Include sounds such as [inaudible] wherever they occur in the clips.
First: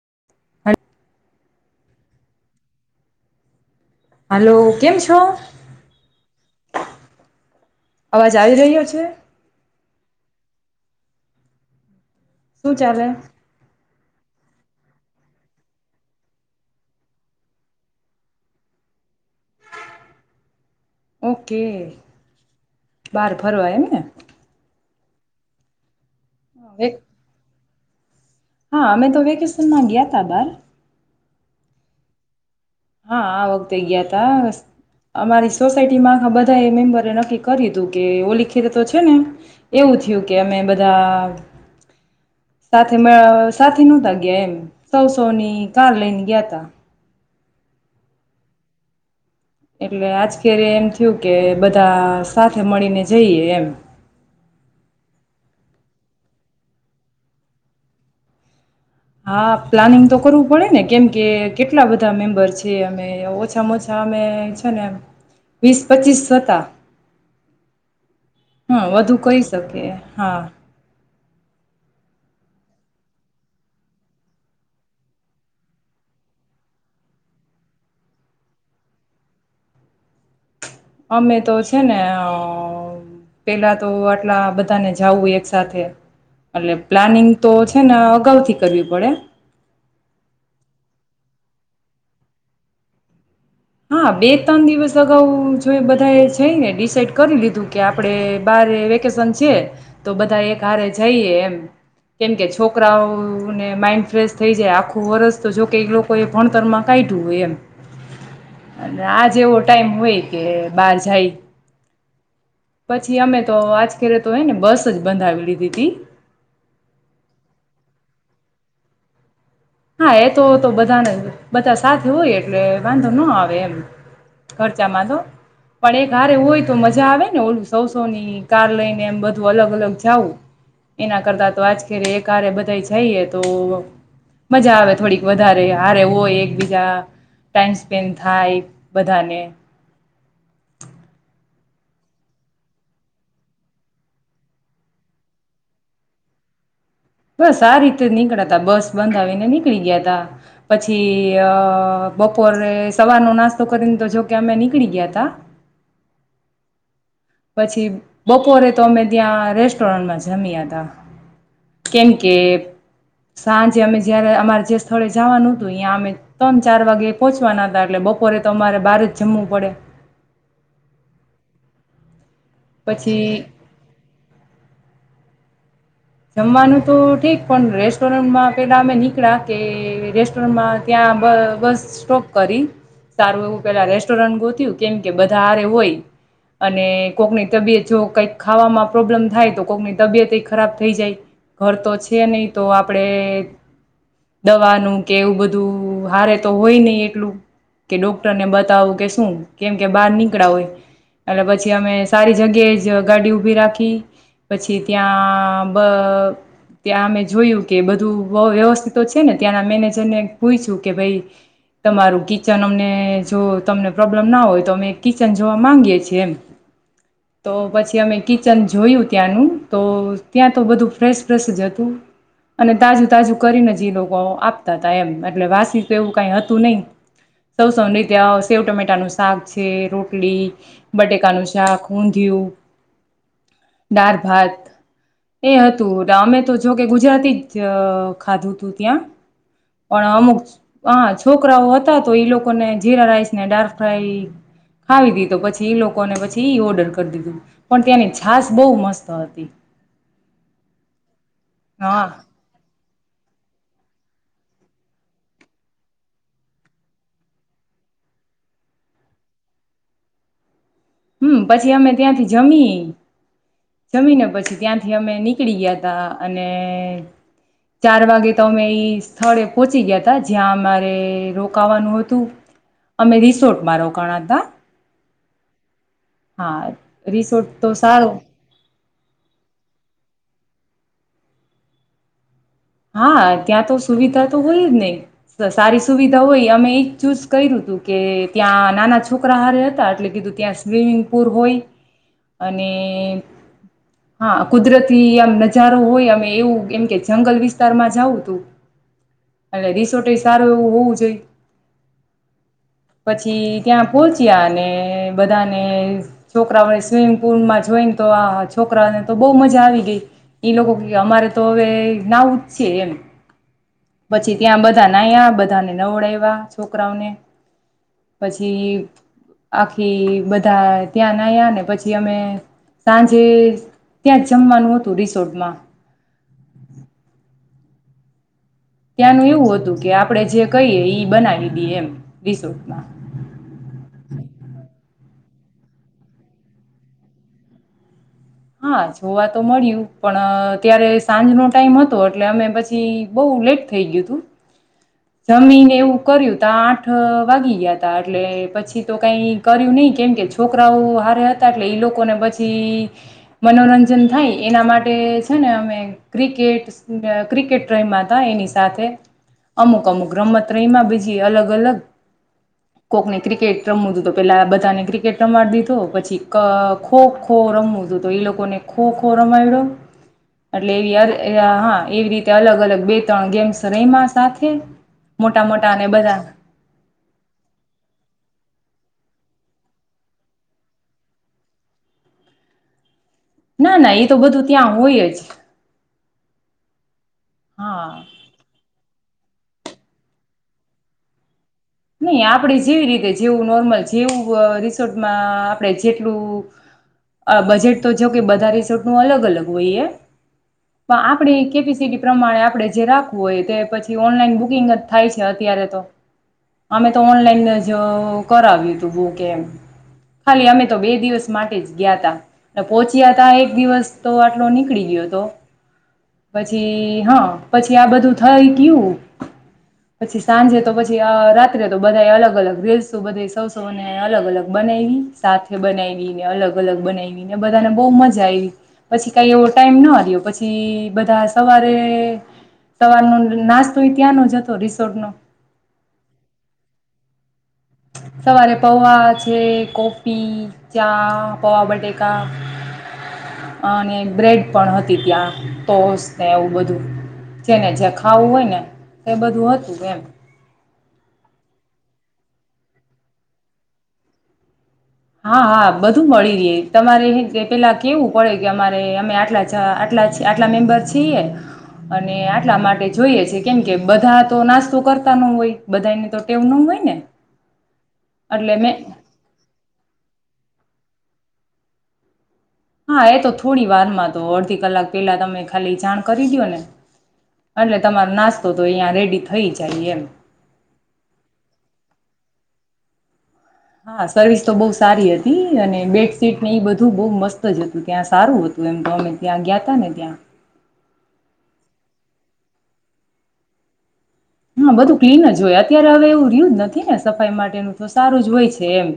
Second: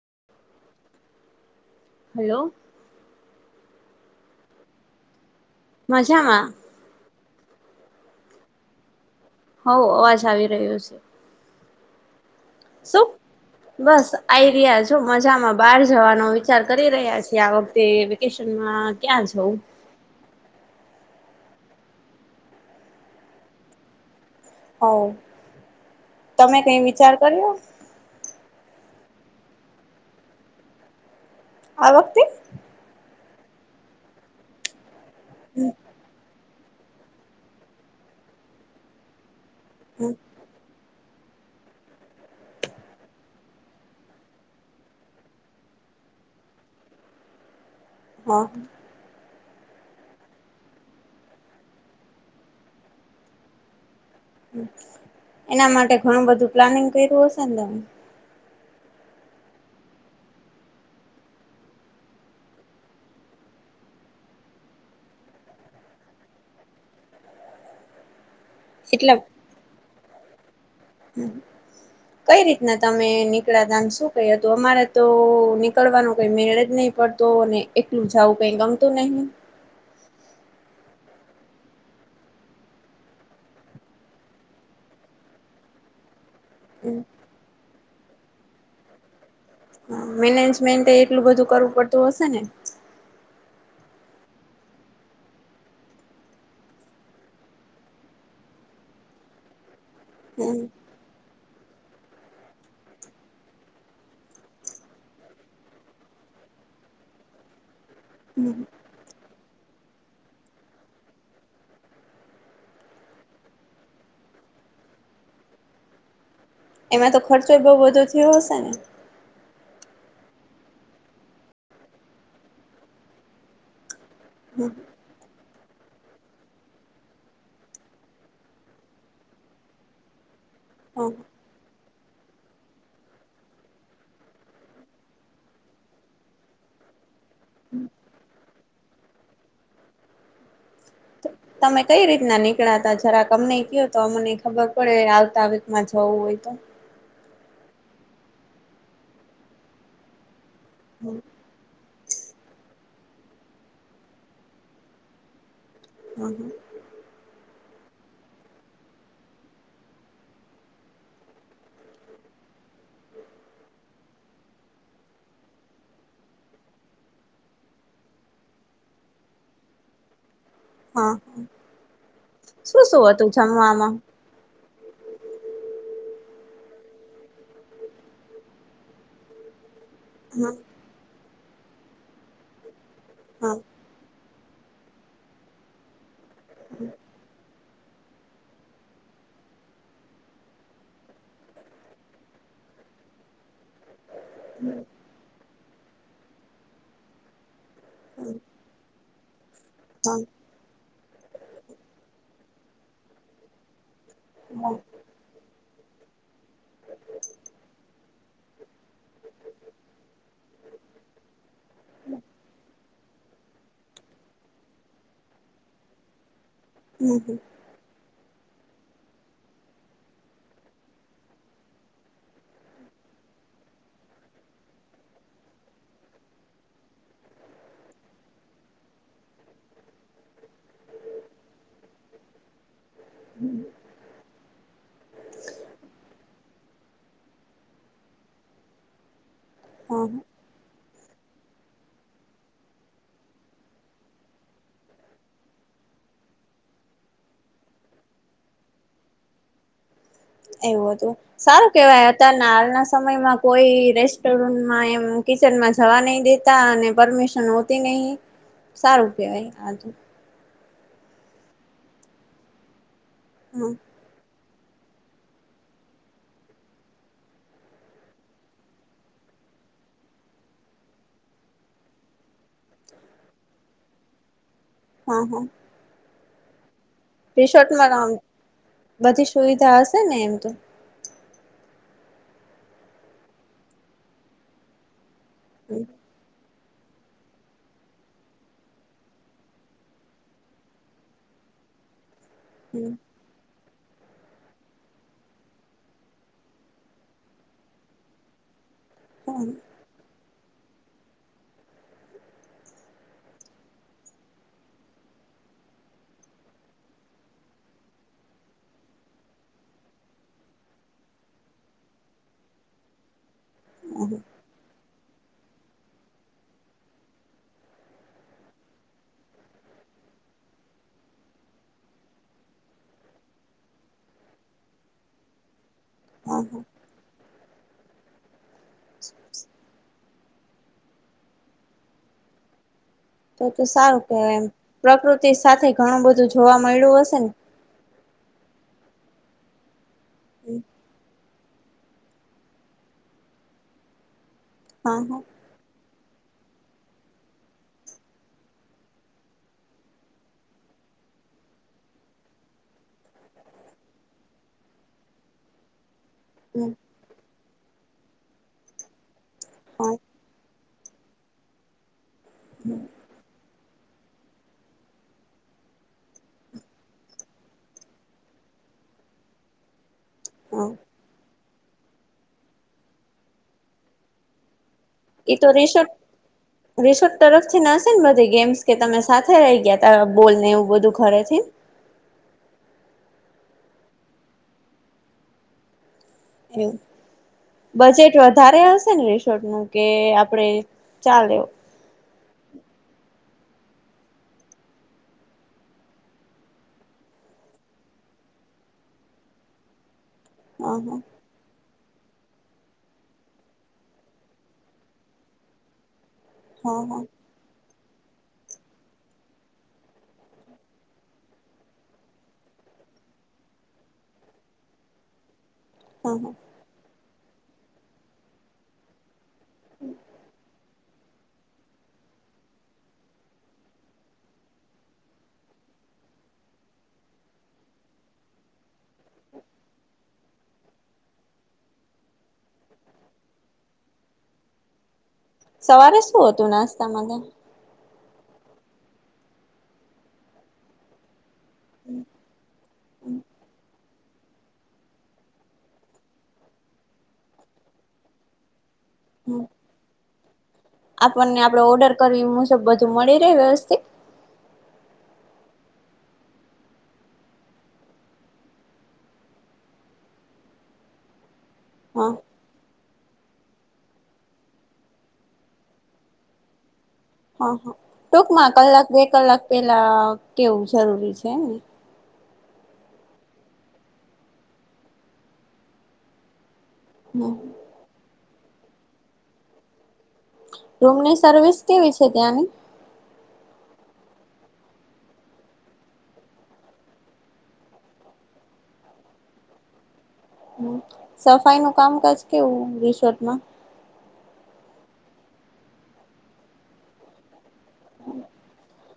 [unintelligible] Hello. Hello કેમ છો. મજામાં. અવાજ આવી રહ્યો છે. હ અવાજ આવી રહ્યો છે. શું બસ આઈ. [unintelligible] મજામાં બાર જવાનો વિચાર કરી રહ્યા છે, આ વખતે વેકેશનમાં ક્યાં જવ ઓકે બાર ફરવા એમને. [unintelligible] તમે કઈ ને વિચાર કર્યો. હા અમે તો વેકેશન માં ગયા તા બાર. [unintelligible] વખતે. હા [inaudible] અમારી સોસાયટી માં ખબર. બધા એ મેમ્બરે નક્કી કરી હતું કે [unintelligible] તો છે, ને એવું થયું કે અમે બધા. [unintelligible] સાથે નહતા ગયા એમ સોસો ની કાર લઈને ગયા તા. [unintelligible] [unintelligible] એમ થયું કે બધા સાથે મળીને જઈએ એમ. એના માટે ઘણું બધું પ્લાનિંગ કર્યું હશે ને તમે. હા પ્લાનિંગ તો કરવું પડે ને કેમ કે કેટલા બધા મેમ્બર છે, અમે ઓછામાં ઓછા અમે છે, ને વીસ પચીસ હતા. હા એટલે વધુ કહી શકે હા. કઈ રીતના તમે નીકળાતામ શું ક હતું અમારે તો નીકળવાનો કઈ મેળ જ નહી પડતો અને [unintelligible] જવું કઈ ગમતું નહીિ. અમે તો છે, ને પેલા તો આટલા બધાને જાવું એક [unintelligible] એટલે પ્લાનિંગ તો [unintelligible] ના અગાઉથી કરવી પડે. મેનેજમેન્ટ એટલું બધું કરવું પડતું હશે ને? હા બે ત્રણ દિવસ અગાઉ જો બધા એ જઈને ડિસાઈડ કરી લીધું કે આપડે બારે વેકેશન છે તો બધા એક હારે જઈએ એમ. કેમ કે છોકરાઓને માઈન્ડ ફ્રેશ થઈ જાય આખું વરસ તો જોકે એ લોકો એ ભણતર માં કાયઢું હોય એમ. હમ અને આજ એવો ટાઈમ હોય કે બાર જાય પછી અમે તો આજ કરીરે તો હોય ને બસ જ બંધાવ લીધી હતી.. એમાં તો ખર્ચો બહુ બધો થયો હશે ને? હા એ તો તો બધાને બધા સાથે હોય એટલે વાંધો ન આવે એમ. [inaudible] પણ એક હારે હોય તો મજા આવે ને ઓલું સૌ સૌ ની કાર લઈને એમ બધું અલગ અલગ જઉું હ એના કરતા તો આજરે એક હારે બધા જઈએ તો મજા આવે થોડીક વધારે હારે હોય એકબીજા ટાઈમ સ્પેન્ડ થાય બધાને તમે કઈ રીતના નીકળાતા જરાક અમનેય કયો તો અમને ખબર પડે આવતા વીકમાં જવું હોય તો. બસ આ રીતે નીકળ્યા તા બસ બંધાવીને નીકળી ગયા તા. પછી અ બપોરે સવાર નો નાસ્તો કરીને તો જો કે અમે નીકળી ગયા તા. [unintelligible] પછી બપોરે તો અમે ત્યાં રેસ્ટોરન્ટમાં જમયા હતા કેમ કે સાંજે અમે જયારે અમારે જે સ્થળે જવાનું હતું ત્યાં અમે ત્રણ ચાર વાગે પહોંચવાના હતા એટલે બપોરે તો અમારે બહાર જ જમવું પડે. હા. શું શું હતું પછી જમવામાં? જમવાનું તો ઠીક પણ રેસ્ટોરન્ટમાં પેલા અમે નીકળ્યા કે હા રેસ્ટોરન્ટમાં ત્યા બ બસ સ્ટોપ કરી. સારું એવું પેલા રેસ [inaudible] કેમ કે બધા હારે હોય અને કોકની તબિયત જો કઈક ખાવામાં પ્રોબ્લેમ થાય તો કોકની તબિયત ખરાબ થઈ જાય ઘર તો છે નહી તો આપડે દવાનું કે એવું બધું હારે તો હોય નહી એટલું કે ડોક્ટરને બતાવું કે શું? કેમ કે બહાર નિકળા હોય. અને પછી અમે સારી જગ્યાએ જ ગાડી ઉભી રાખી પછી ત્યાં ત્યાં અમે જોયું કે બધું અ વ્યસ્થ છે ને ત્યાંના મેનેજર ને પૂછ્યું કે ભાઈ તમારું કિચન અમને જો તમને પ્રોબ્લેમ ના હોય તો અમે કિચન જોવા માંગીએ છીએ એમ. તો પછી અમે કિચન જોયું ત્યાંનું તો ત્યાં તો બધું ફ્રેશ ફ્રેશ જ હતું અને તાજું તાજું કરીને જ એ લોકો આપતા હતા એમ એટલે વાસી તો એવું કઈ હતું નહી સૌ સૌ નહી ત્યાં સેવ ટમેટાનું શાક છે રોટલી બટેકાનું શાક ઊંધિયું દાળ ભાત એ હતું અમે તો જો કે ગુજરાતી જ ખાધું તું ત્યાં. પણ અમુખ હ છોકરાઓ હતા તો ઈ લોકોને જીરા રાઈસ ને ડાર્ક ફ્રાય ખાવી દી તો પછી ઈ લોકોને પછી ઈ ઓર્ડર કરી દીધું પણ ત્યાંની છશ બહુ મસ્ત હતી. એવું હતું. સારું હા કેવાય અતારના સમયમાં કોઈ રેસ્ટોરન્ટમાં એમ કિચનમાં જવા નહી દેતા અને પરમિશન હોતી નહિ સારું કેહેવાય આજ. હમ પછી અમે ત્યાંથી જમીએ જમીને પછી ત્યાંથી અમે નીકળી ગયા ત અને ચાર વાગે તો અમે ઈ સ્થળે પહોંચી ગયા હતા જ્યાં અમારે રોકાવાનું હતું અમે રિસોર્ટમાં રોકાણ તા હા હા હા રિસોર્ટ તો રિસોર્ટમાં સારો બધી સુવિધા હશે ને એમ તો હા ત્યાં તો સુવિધા તો હોય જ નહી તો સારી હમ સુવિધા હોય અમે એજ ચૂઝ કર્યું હતું કે ત્યાં નાના છોકરા હારે હતા એટલે કીધું ત્યાં સ્વિમિંગ પુલ હોય અને તો હા કુદરતી આમ નજારો હોય અ એવું એમ કે જંગલ વિત વિસ્તારમાં જાઉું તું અ રીસોટ સારું એવું હોવું જોઈ પછી ત્યાં પહોચ્યા અને બધાને છોકરાઓને સ્વિમિંગ પુલમાં જોઈને તો આ છોકરાને તો બહ મજા આવી ગઈ એ લોકો અમારે તો હવે ના સ એમ પછી ત્યાં બધા બધા ના્યા બધાને નવડ્યા છોકરાઓને પછી આખી બધા ત્યાં ના્યા ને પછી અમે સાંજે ત્યાં જ જમવાનું હતું રિસોર્ટમાં હા હા ત્યાંનું એવું હતું કે આપડણે જે કહીએ બનાવી દઈએ એમ રિસોર્ટમાં તો તો સારું કેવાય એમ પ્રકૃતિ તે સાથે ઘણું બધું જોવા મળ્યું હશે ને હા જોવા તો મળ્યું ને પણ ત્યારે સાંજનો ટાઈમ હતો એટલે અમે પછી બહુ લેટ થઈ ગયું તું હા જમીન એવું કર્યું ત આઠ વાગી ગયા ત એટલે પછી તો કઈ કર્યું નઈિ કેમ કે છોકરાઓ હારે હતા એટલે એઈ લોકોને પછી મનોરંજન થાય એના માટે છે ને અમે ક્રિકેટ હા ક્રિકેટ ટ્રેમમાં હતા એની સાથે અમુક હા અમુક રમત ત્ર્રીમાં બીજી અલગ અલગ કોકની ક્રિકેટ રમવું તું તો પેલા બધાને ક્રિકેટ રમાડ દીધું પછી ખો ખો રમવું તું તો એ લોકોને ખો ખો રમાય્યો હા એટલે એવી યાર એ હા એવી રીતે અલગ અલગ બે ત્રણ ગેમ્સ રહીમાં સાત કેે તો રિસોર્ટ રિસોર્ટ તરફથી નાશે ને બધી ગેમ્સ કે તમે સાથે રહી ગયા ત બોલને એવું બધું ખરે છે ના ના એ તો બધું ત્યાં હોય જ એમ હા બજેટ વધારે હશે ને ર છોટ નું કે આપડે ચાલે નહી આપડે જેવી રીતે જેવું નોર્મલ જેવું રિસોર્ટમાં આપણે જેટલું બજેટ તો જો કે બધા રિસોર્ટ નું અલગ અલગ હોઈએ હા હા પણ આપડે કે પી પ્રમાણે આપણે જે રાખવું હોય તે પછી ઓનલાઈન બુકિંગ જ થાય છે અત્યારે તો હા અમે તો હા ઓનલાઈન કરાવ્યું તું બુકે એમ ખાલી અમે તો બે દિવસ માટે જ ગયા તા અને પોહચ્યા તા એક દિવસ તો આટલો નીકળી ગયો હતો હા હા પછી હા પછી આ બધું થઈ કયું પછી સાંજે તો પછી રા તો બધા અલગ અલગ રીલસ બધા સસોને અલગ અલગ બનાવીવી સાથે બનાવીને અલગ અલગ બનાવી ને બધાને બહ મજા આવી પછી કઈ એવો ટાઈમ ના આવ્યો પછી બધા સવારે સવારનો નાસ્તો ત્યાંનો જ હતો રિસોર્ટ ન સવારે શું હતું નાસ્તામાં સવારે પૌવા છે કોફી ચા પોવા બટકા ત્યાં અને બ્રેડ પણ હતી ત્યાં ટસ ને એવું બધું જેને જે ખાવું હોય ને એ બધું હતું કેમ આપણને આપડે ઓર્ડર કરવી મુજબ બધું મળી રહે વ્યવસ્થિત હા હા બધું મળી ર તમારે પેલા કેવું પડે કે અમારે અમે આટલા આટલા આટલા મેમ્બર છીએ હા અને આટલા માટે જોઈએ છે કેમ કે બધા તો નાસ્તો કરતા ન હોય બધાની તો ટેવ ન હોય ને હા હા ટૂંકમાં એટલે મેં કલાક બે કલાક પેલા કેવું જરૂરી છેને હા એ તો થોડી વારમાં તો અડધી કલાક પેલા તમે ખાલી જાણ કરી દો ને હમ એટલે તમારો નાસ્તો તો તો અહીંયા રેડી થઈ જાય એમ રૂમની સર્વિસ કેવી છે ત્યાંની હા સર્વિસ તો બહુ સારી હતી અને બેડશીટ ને એ બધું બહ મસ્ત જ હતું ત્યાં સારું હતું એમ તો અમે ત્યાં ગયા ત ને ત્યાં હ સફાઈ નું કામકાજ કેવું રિસોર્ટમાં હા બધું ક્લીન જ હોય અત્યારે હવે એવું રહય્યું જ નથી ને સફાઈ માટેનું તો સારું જ હોય છે એમ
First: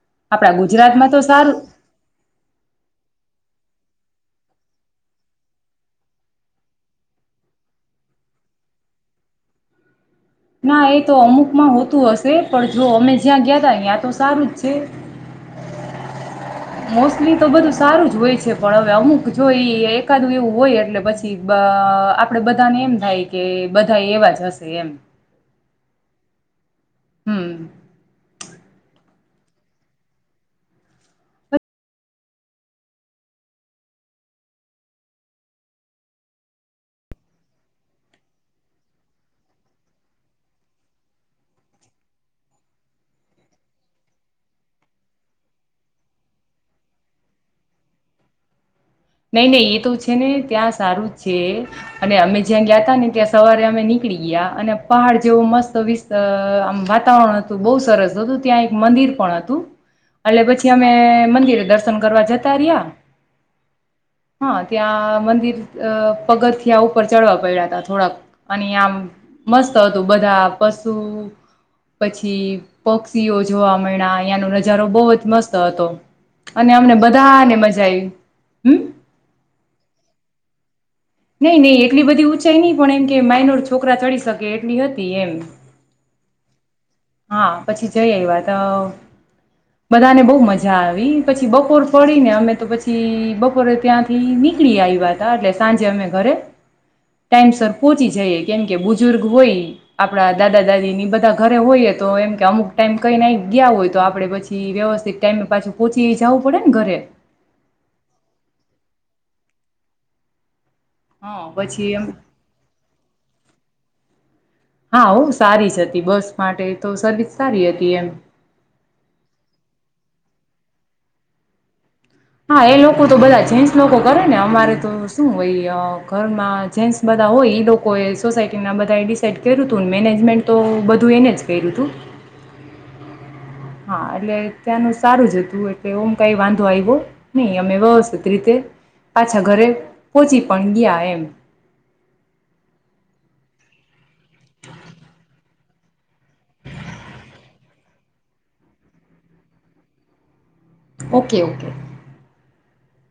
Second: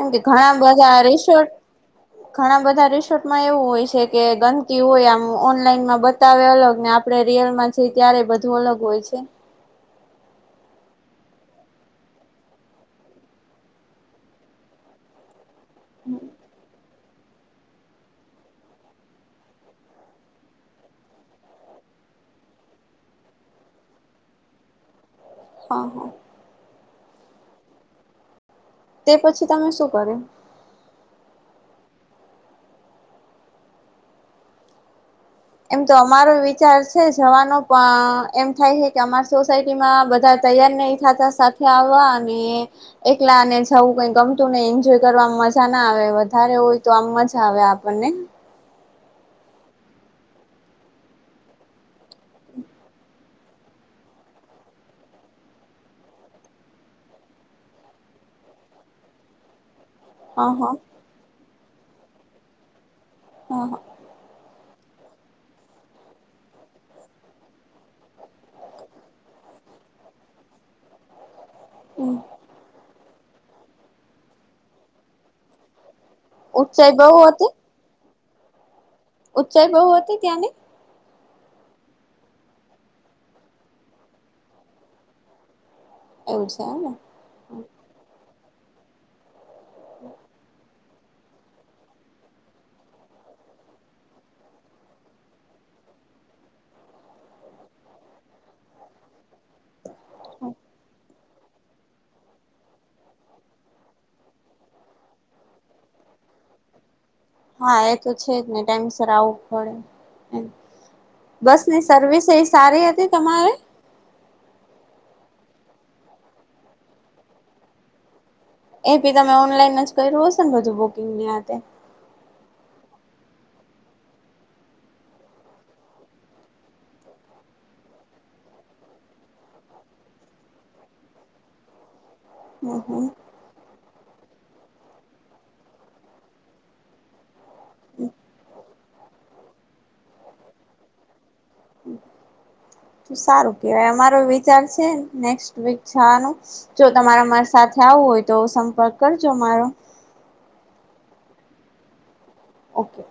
એમ કે આપડા ઘણા બધા ગુજરાતમાં તો રિસોર્ટ સારું ઘણા બધા રિસોર્ટમાં એવું હોય કે ગંદકી હોય આમ ઓનલાઈનમાં બતાવે અલગ ને આપડણે રિયલમાં જઈ ત્યારે બધું અલગ હોય છે ના એ તો અમુકમાં હોતું હશે પણ જો અમે જ્યાં ગયા હતા ત્યાં તો સારું જ છે હમ મોસ્ટલી તો બધું સારું જ હોય છે. પણ હવે અમુક જોઈ એકાદું એવું હોય એટલે પછી અ આપડે બધાને એમ થાય કે બધા એવા જ હશે એમ. હા હા. હમ્મ. તે પછી તમે શું કરો? એમ તો અમારો વિચાર છે જવાનો પણ અ એમ થાય છે કે અમારા સોસાયટીમાં બધા તૈયાર નહિ થતા સાથે આવવા અને એકલાને જવું કઈ ગમતું ને એન્જોય કરવા મજા ના આવે વધારે હોય તો આમ મજા આવે આપણને. નહીં નહી એ તો છે ને ત્યાં સારું જ છે અને અમે જ્યાં ગયા ત ને ત્યાં સવારે અમે નીકળી ગયા અને પહાડ જેવો મસ્ત વિ આમ વાતાવરણ હતું બહુ સરસ હતું ત્યાં એક મંદિર પણ હતું. એટલે હ હ હ પછી અમે મંદિર દર્શન કરવા જતા રહ્યા હા હા. હા ત્યાં મંદિર અ પગથીઆ ઉપર ચડવા પડ્યા હતા થોડાક અને આમ મસ્ત હતું બધા પશુ પછી પોક્સ સિઓ જોવા મયલા અહીંનો નજારો બહુ જ મસ્ત હતો. અને અમને ઊંચાઈ બહુ હતી બધાને મજા આવી. હમ્મ. ચ ગવ હતી ત્યાંની. નહી નહી એટલી બધી ઊંચાઈ નઈ પણ એમ કે માઇનોર છોકરા ચડી શકે એટલી હતી એમ. એવું છે ને. હા પછી જઈ આયવા તો બધાને બહુ મજ મજા આવી. પછી બપોર પડી ને અમે તો પછી બપોરે ત્યાંથી નીકળી આવ્યા તા એટલે સાંજે અમે ઘરે ટાઈમસ પહોચી જઈએ કેમ કે બુજુર્ગ હોય આપણા દાદા દાદી ની બધા ઘરે હોય જ તો એમ કે અમુક ટાઈમ કઈ ના ગયા હોય તો આપડે પછી વ્યવસ્થિત ટાઈમે પાછું પોહોંચી જવું પડે ને ઘરે. હા એ તો છે જ ને ટાઈમસર આવું પડે એમ. હા બસ ની પછી એમ સર્વિસ એ સારી હતી તમારે? હા હો સારી જ હતી. બસ માટે તો સર્વિસ સારી હતી એમ. એ ભી તમે ઓનલાઈન જ કર્યું હશે ને બધું બુકિંગની હાથે. હા એ લોકો તો બધા જેન્ટસ લોકો કરે ને અમારે તો શું હોય ઘરમાં જેન્ટસ બધા હોય એ લોકો એ સોસાયટી ના બધા એ ડિસાઈડ કર્યું તું ને મેનેજમેન્ટ તો બધું એને જ કર્યું તું. હમ્મ હમ્મ. હા એટલે ત્યાંનું સારું જ હતું એટલે ઓમ કઈ વાંધો આવ્યો નહી. અમે વ્યવસ્થિત રીતે પાછા ઘરે પહોચી પણ ગયા એમ. તો સારું કેવાય અમારો વિચાર છે નેક્ વીકવાનું જો તમારે મારે સાથે આવું હોય તો સંપર્ક કરજો મારો. Okay okay. ઓકે.